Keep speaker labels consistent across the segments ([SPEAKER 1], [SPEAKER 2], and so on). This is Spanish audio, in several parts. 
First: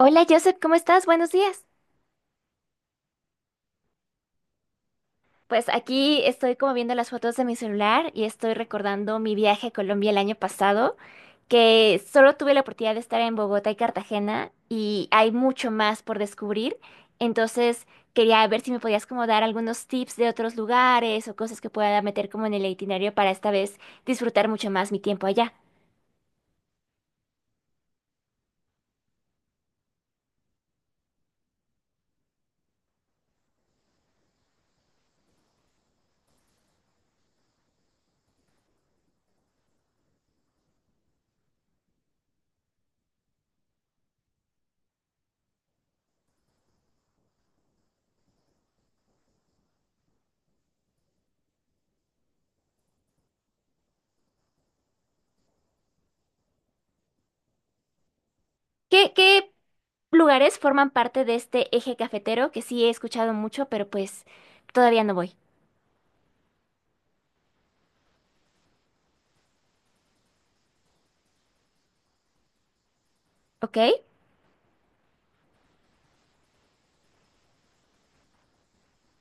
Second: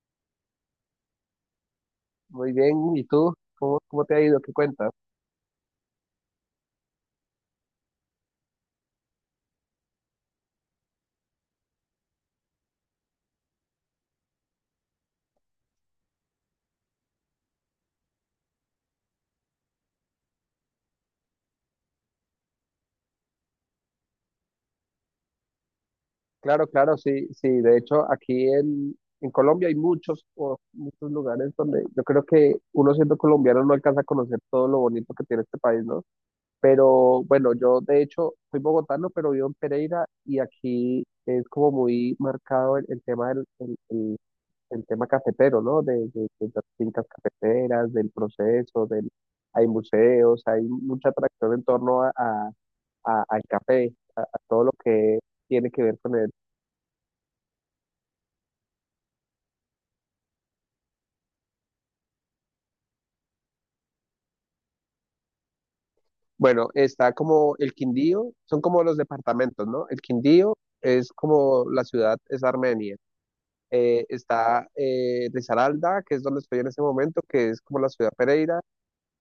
[SPEAKER 1] Hola Joseph, ¿cómo estás? Buenos días.
[SPEAKER 2] Muy bien, ¿y tú? ¿Cómo te ha ido? ¿Qué cuentas?
[SPEAKER 1] Pues aquí estoy como viendo las fotos de mi celular y estoy recordando mi viaje a Colombia el año pasado, que solo tuve la oportunidad de estar en Bogotá y Cartagena y hay mucho más por descubrir. Entonces quería ver si me podías como dar algunos tips de otros lugares o cosas que pueda meter como en el itinerario para esta vez disfrutar mucho más mi tiempo allá.
[SPEAKER 2] Claro, claro, sí, sí. De hecho, en Colombia hay muchos, o muchos lugares donde yo creo que uno siendo colombiano no alcanza a conocer todo lo bonito que tiene este país, ¿no? Pero bueno, yo de hecho soy bogotano, pero vivo en Pereira y aquí es como muy marcado el tema del el tema cafetero, ¿no? De las fincas cafeteras, del proceso, del, hay museos, hay mucha atracción en torno al café, a todo lo que tiene que ver con él.
[SPEAKER 1] ¿Qué lugares forman parte de este eje cafetero que sí he escuchado mucho, pero pues todavía no voy?
[SPEAKER 2] Bueno, está como el Quindío, son como los departamentos, ¿no? El Quindío es como la ciudad, es Armenia.
[SPEAKER 1] ¿Ok?
[SPEAKER 2] Está Risaralda, que es donde estoy en ese momento, que es como la ciudad Pereira.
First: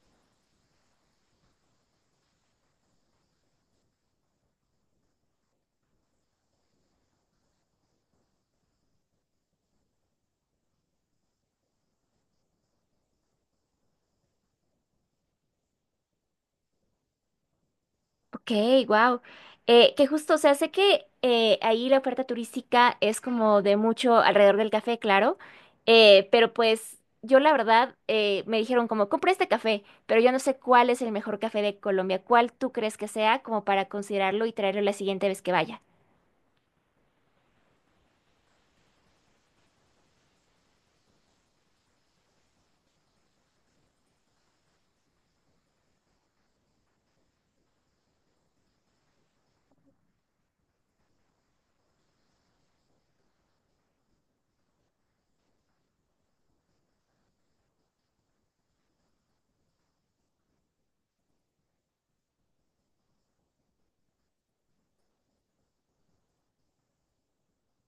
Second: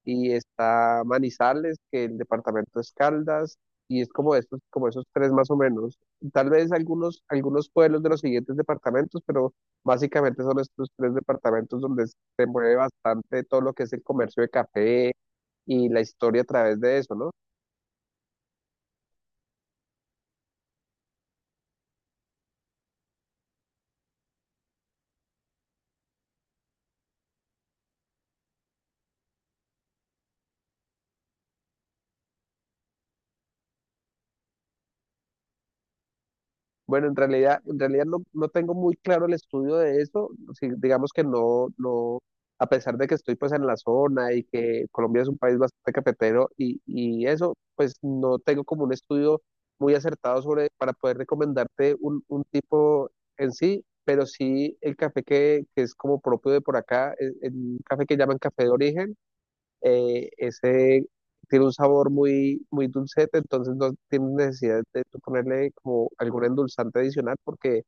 [SPEAKER 2] Y está Manizales, que el departamento es Caldas, y es como estos como esos tres más o menos. Tal vez algunos, algunos pueblos de los siguientes departamentos, pero básicamente son estos tres departamentos donde se mueve bastante todo lo que es el comercio de café y la historia a través de eso, ¿no?
[SPEAKER 1] Ok, wow. Que justo, o sea, sé que ahí la oferta turística es como de mucho alrededor del café, claro, pero pues yo la verdad me dijeron como, compré este café, pero yo no sé cuál es el mejor café de Colombia, cuál tú crees que sea como para considerarlo y traerlo la siguiente vez que vaya.
[SPEAKER 2] Bueno, en realidad no, no tengo muy claro el estudio de eso. Sí, digamos que no, no, a pesar de que estoy pues en la zona y que Colombia es un país bastante cafetero y eso, pues no tengo como un estudio muy acertado sobre para poder recomendarte un tipo en sí, pero sí el café que es como propio de por acá, es, el café que llaman café de origen. Ese tiene un sabor muy, muy dulcete, entonces no tienes necesidad de tú ponerle como algún endulzante adicional porque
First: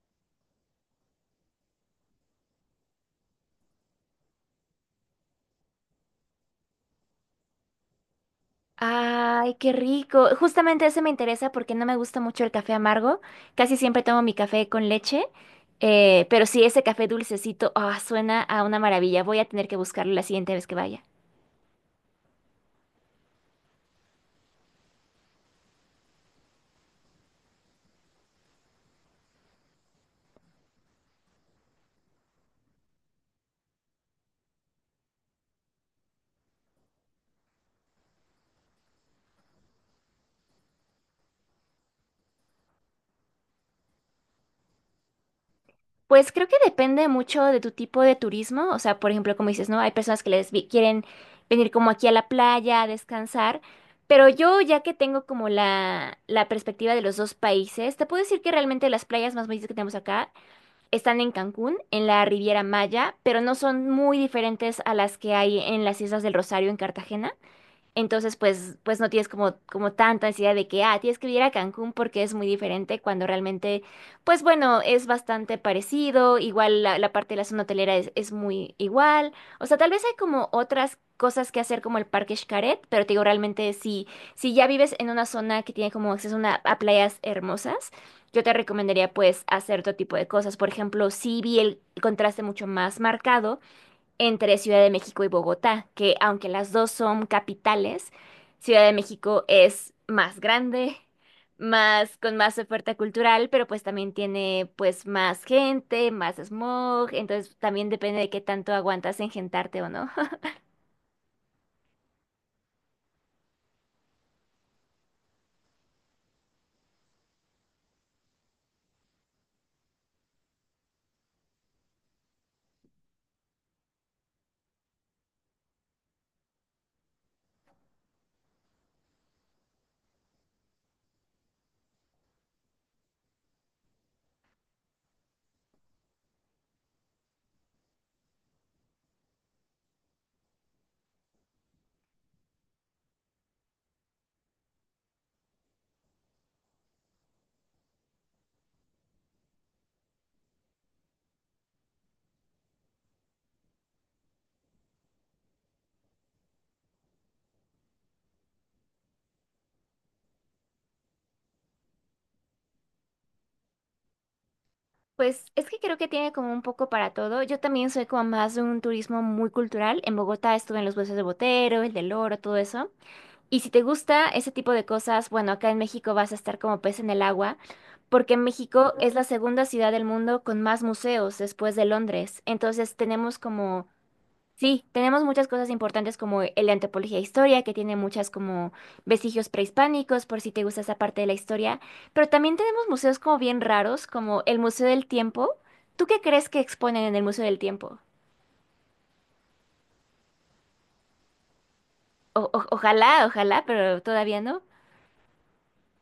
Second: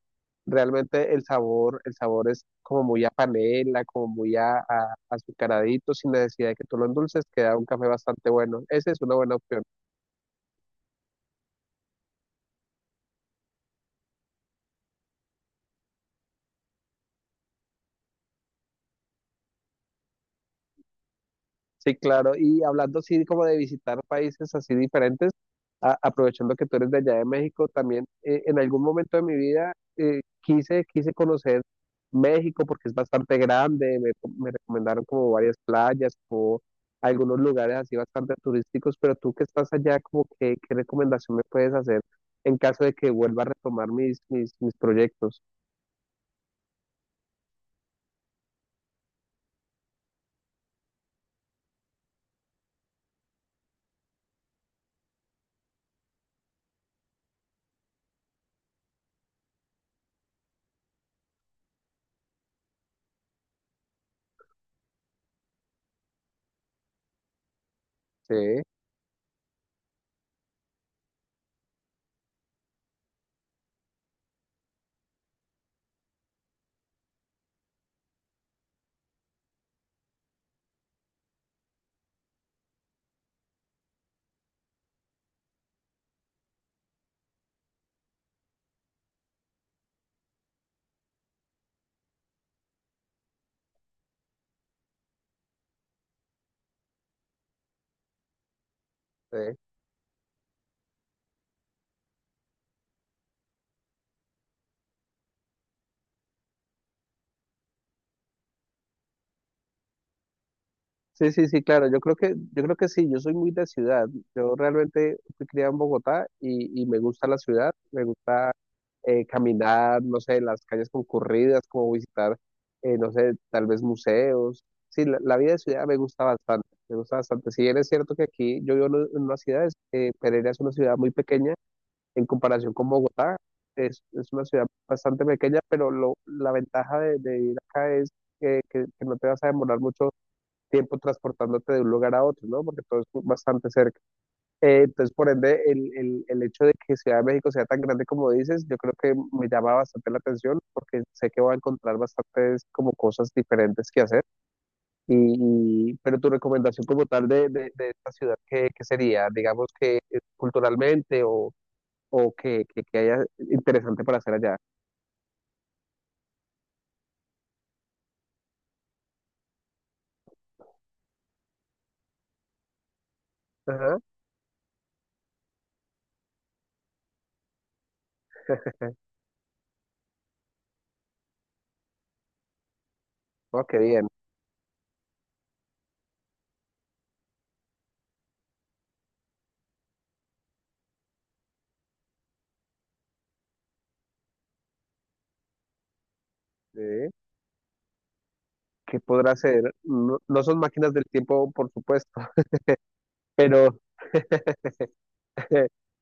[SPEAKER 2] realmente el sabor es como muy a panela, como muy azucaradito, sin necesidad de que tú lo endulces, queda un café bastante bueno. Esa es una buena
[SPEAKER 1] Ay,
[SPEAKER 2] opción.
[SPEAKER 1] qué rico. Justamente ese me interesa porque no me gusta mucho el café amargo. Casi siempre tomo mi café con leche. Pero sí, ese café dulcecito, ah, suena a una maravilla. Voy a tener que buscarlo la siguiente vez que vaya.
[SPEAKER 2] Sí, claro. Y hablando así como de visitar países así diferentes, aprovechando que tú eres de allá de México, también en algún momento de mi vida quise conocer México porque es bastante grande, me recomendaron como varias playas, como algunos lugares así bastante turísticos, pero tú que estás allá, como que, ¿qué recomendación me puedes hacer en caso de que vuelva a retomar mis proyectos?
[SPEAKER 1] Pues creo que depende mucho de tu tipo de turismo, o sea, por ejemplo, como dices, ¿no? Hay personas que quieren venir como aquí a la playa a descansar, pero yo ya que tengo como la perspectiva de los dos países, te puedo decir que realmente las playas más bonitas que tenemos acá están en Cancún, en la Riviera Maya, pero no son muy diferentes a las que hay en las Islas del Rosario, en Cartagena. Entonces,
[SPEAKER 2] Sí,
[SPEAKER 1] pues, no tienes como, como tanta ansiedad de que, ah, tienes que ir a Cancún porque es muy diferente cuando realmente, pues bueno, es bastante parecido, igual la parte de la zona hotelera es muy igual, o sea, tal vez hay como otras cosas que hacer como el Parque Xcaret, pero te digo, realmente si ya vives en una zona que tiene como acceso a, a playas hermosas, yo te recomendaría pues hacer todo tipo de cosas, por ejemplo, sí vi el contraste mucho más marcado entre Ciudad de México y Bogotá, que aunque las dos son capitales, Ciudad de México
[SPEAKER 2] sí.
[SPEAKER 1] es más grande, más con más oferta cultural, pero pues también tiene pues más gente, más smog, entonces también depende de qué tanto aguantas engentarte o no.
[SPEAKER 2] Sí, sí, sí, claro. Yo creo que sí, yo soy muy de ciudad. Yo realmente fui criado en Bogotá y me gusta la ciudad, me gusta caminar, no sé, las calles concurridas, como visitar, no sé, tal vez museos. Sí, la vida de ciudad me gusta bastante, me gusta bastante. Si bien es cierto que aquí yo vivo en en una ciudad, Pereira es una ciudad muy pequeña en comparación con Bogotá. Es una ciudad bastante pequeña, pero lo, la ventaja de vivir acá es que, que no te vas a demorar mucho tiempo transportándote de un lugar a otro, ¿no? Porque todo es bastante cerca. Entonces, por ende, el hecho de que Ciudad de México sea tan grande como dices, yo creo que me llama bastante la atención porque sé que voy a encontrar bastantes como cosas diferentes que hacer. Pero tu recomendación como tal de esta ciudad, ¿qué, qué sería? Digamos que culturalmente o que, que haya interesante para hacer allá.
[SPEAKER 1] Pues es que creo que tiene como un poco para todo. Yo también soy como más de un turismo muy cultural. En Bogotá estuve en los Buesos de Botero, el del Oro, todo eso. Y si te
[SPEAKER 2] Ajá,
[SPEAKER 1] gusta ese tipo de cosas, bueno, acá en México vas a estar como pez en el agua, porque México es la segunda ciudad del mundo con más museos después de Londres. Entonces tenemos
[SPEAKER 2] oh, qué
[SPEAKER 1] como,
[SPEAKER 2] bien.
[SPEAKER 1] sí, tenemos muchas cosas importantes como el de antropología e historia, que tiene muchas como vestigios prehispánicos, por si te gusta esa parte de la historia. Pero también tenemos museos como bien raros, como el Museo del Tiempo. ¿Tú qué crees que exponen
[SPEAKER 2] Eh,
[SPEAKER 1] en el Museo del Tiempo?
[SPEAKER 2] ¿Qué podrá hacer? No, no son máquinas del tiempo, por supuesto,
[SPEAKER 1] Ojalá, ojalá,
[SPEAKER 2] pero...
[SPEAKER 1] pero todavía no.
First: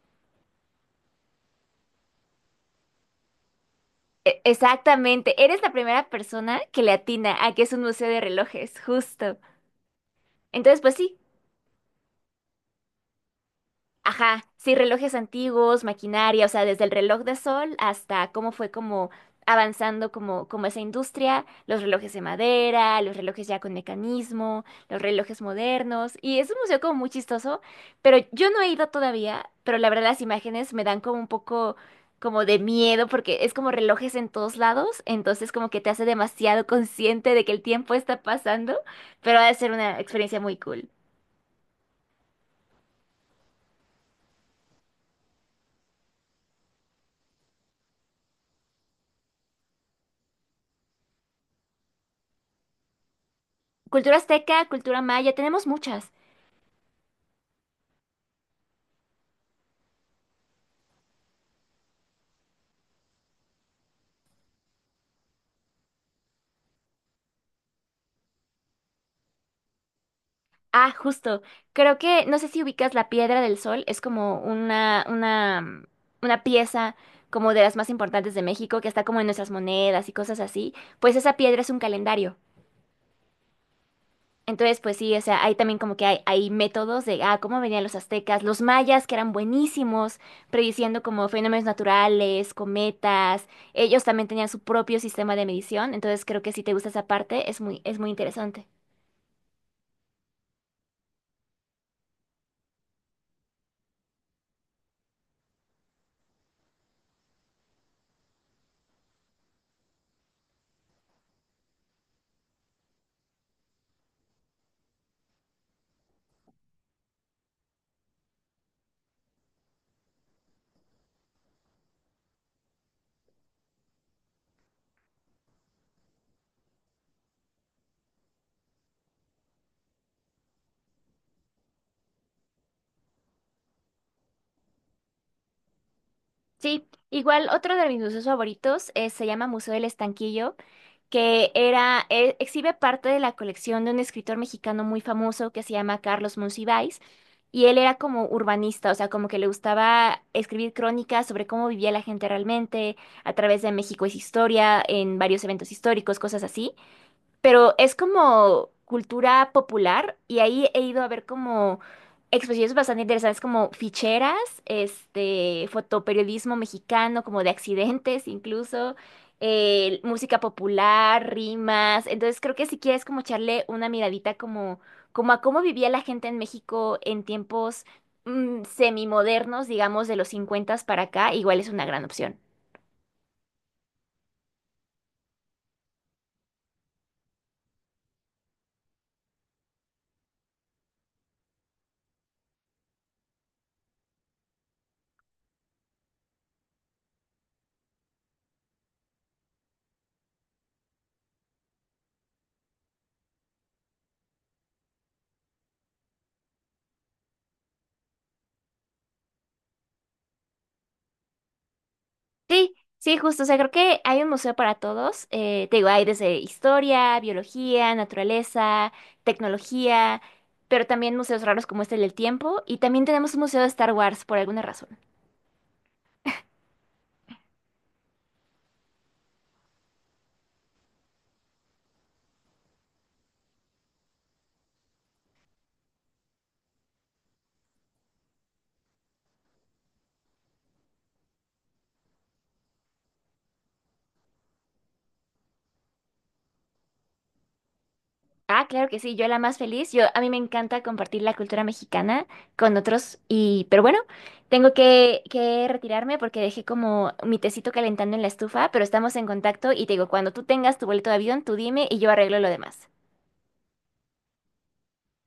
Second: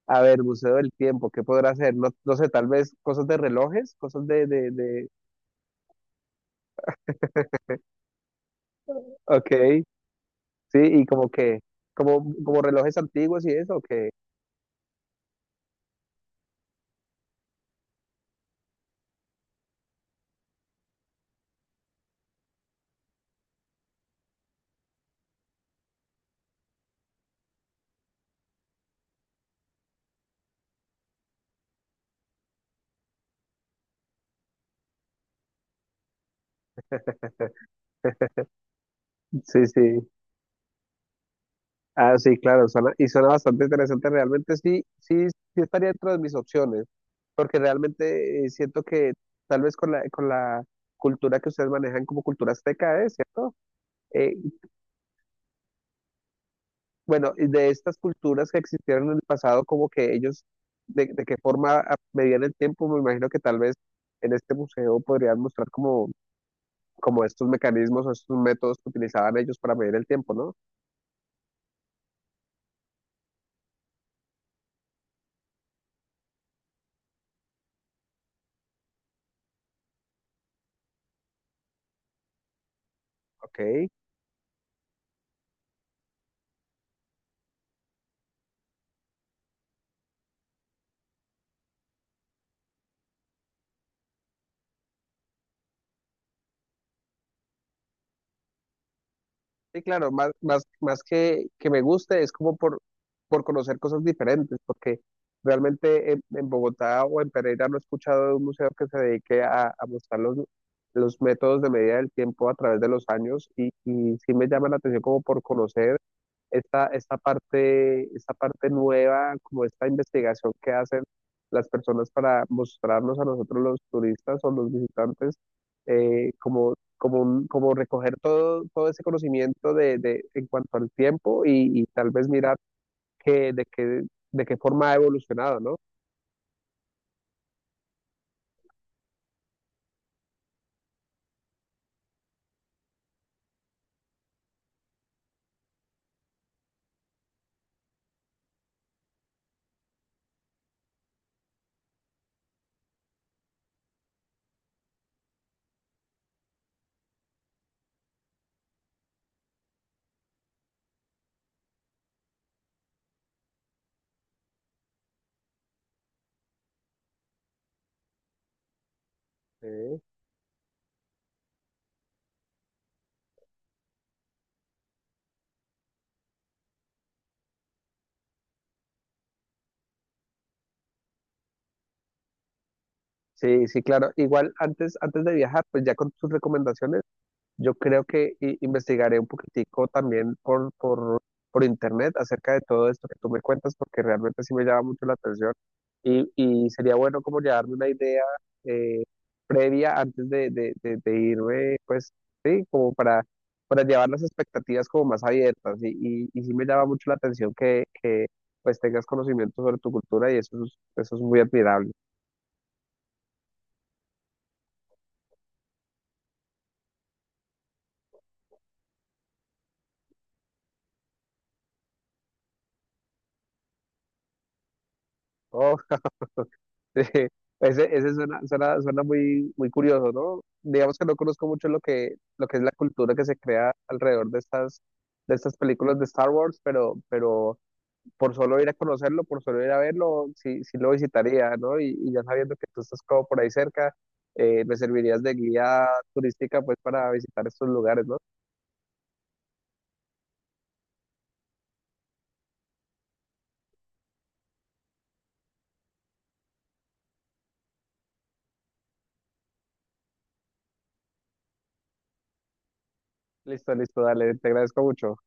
[SPEAKER 2] A ver, Museo del Tiempo, ¿qué podrá hacer? No, no sé, tal vez cosas de relojes, cosas de...
[SPEAKER 1] Exactamente, eres la primera persona que le atina a que es un museo de relojes, justo.
[SPEAKER 2] Ok, sí,
[SPEAKER 1] Entonces, pues
[SPEAKER 2] y
[SPEAKER 1] sí.
[SPEAKER 2] como que, como, como relojes antiguos y eso, que...
[SPEAKER 1] Ajá, sí, relojes antiguos, maquinaria, o sea, desde el reloj de sol hasta cómo fue como avanzando como, como esa industria, los relojes de madera, los relojes ya con mecanismo, los relojes modernos, y es un museo como muy chistoso, pero yo no he ido todavía, pero la verdad las imágenes me dan como un poco como de miedo porque es como relojes en todos lados, entonces como que te hace demasiado consciente de que el tiempo está pasando, pero ha de
[SPEAKER 2] Sí,
[SPEAKER 1] ser una
[SPEAKER 2] sí.
[SPEAKER 1] experiencia muy cool.
[SPEAKER 2] Ah, sí, claro, suena, y suena bastante interesante. Realmente sí, sí, sí estaría dentro de mis opciones, porque realmente siento que tal vez con la cultura que ustedes manejan como cultura azteca, ¿eh? ¿Cierto?
[SPEAKER 1] Cultura
[SPEAKER 2] Eh,
[SPEAKER 1] azteca, cultura maya, tenemos muchas.
[SPEAKER 2] bueno, y de estas culturas que existieron en el pasado, como que ellos, de qué forma medían el tiempo, me imagino que tal vez en este museo podrían mostrar como, como estos mecanismos o estos métodos que utilizaban ellos para medir el tiempo, ¿no?
[SPEAKER 1] Ah, justo. Creo que, no sé si ubicas la Piedra del Sol, es como una pieza como de las más importantes de México, que está como en nuestras monedas y cosas así. Pues esa piedra es un calendario.
[SPEAKER 2] Ok.
[SPEAKER 1] Entonces, pues sí, o sea, hay también como que hay métodos de, ah, cómo venían los aztecas, los mayas, que eran buenísimos, prediciendo como fenómenos naturales, cometas. Ellos también tenían su propio sistema de medición. Entonces, creo que si te gusta esa parte, es muy interesante.
[SPEAKER 2] Sí, claro, más, más, más que me guste es como por conocer cosas diferentes, porque realmente en Bogotá o en Pereira no he escuchado de un museo que se dedique a mostrar los métodos de medida del tiempo a través de los años y sí me llama la atención como por conocer esta, esta parte nueva, como esta investigación que hacen las personas para mostrarnos a nosotros los turistas o los visitantes, como, como, como recoger todo, todo ese conocimiento de, en cuanto al tiempo y tal vez mirar que, de qué forma ha evolucionado, ¿no?
[SPEAKER 1] Sí, igual otro de mis museos favoritos se llama Museo del Estanquillo, que era, exhibe parte de la colección de un escritor mexicano muy famoso que se llama Carlos Monsiváis, y él era como urbanista, o sea, como que le gustaba escribir crónicas sobre cómo vivía la gente realmente, a través de México es historia, en varios eventos históricos, cosas así, pero es como cultura popular y ahí he ido a ver como exposiciones bastante interesantes como ficheras, este, fotoperiodismo mexicano, como de accidentes incluso,
[SPEAKER 2] Sí.
[SPEAKER 1] música popular, rimas. Entonces creo que si quieres como echarle una miradita como, como a cómo vivía la gente en México en tiempos semimodernos, digamos, de los 50 para acá, igual es una gran opción.
[SPEAKER 2] Sí, sí, claro. Igual antes, antes de viajar, pues ya con tus recomendaciones. Yo creo que investigaré un poquitico también por internet acerca de todo esto que tú me cuentas, porque realmente sí me llama mucho la atención y sería bueno como llevarme una idea eh, previa antes de irme, pues sí, como para llevar las expectativas como más abiertas y sí me llama mucho la atención que pues tengas conocimiento sobre tu cultura y eso es muy admirable.
[SPEAKER 1] Sí, sí, justo. O sea, creo que hay un museo para todos. Te digo, hay desde historia, biología, naturaleza, tecnología, pero también museos raros como este del tiempo. Y también tenemos un museo de Star Wars por alguna razón.
[SPEAKER 2] Oh, sí, ese suena, suena, suena muy, muy curioso, ¿no? Digamos que no conozco mucho lo que es la cultura que se crea alrededor de estas películas de Star Wars, pero por solo ir a conocerlo, por solo ir a verlo, sí, sí lo visitaría, ¿no? Y ya sabiendo que tú estás como por ahí cerca, me servirías de guía turística pues para visitar estos lugares, ¿no?
[SPEAKER 1] Ah, claro que sí, yo la más feliz. Yo, a mí me encanta compartir la cultura mexicana con otros. Y, pero bueno, tengo que retirarme porque dejé como mi tecito calentando en la estufa, pero estamos en contacto y te digo, cuando tú tengas tu boleto de avión, tú dime y yo arreglo lo demás.
[SPEAKER 2] Listo, listo, dale, te agradezco mucho.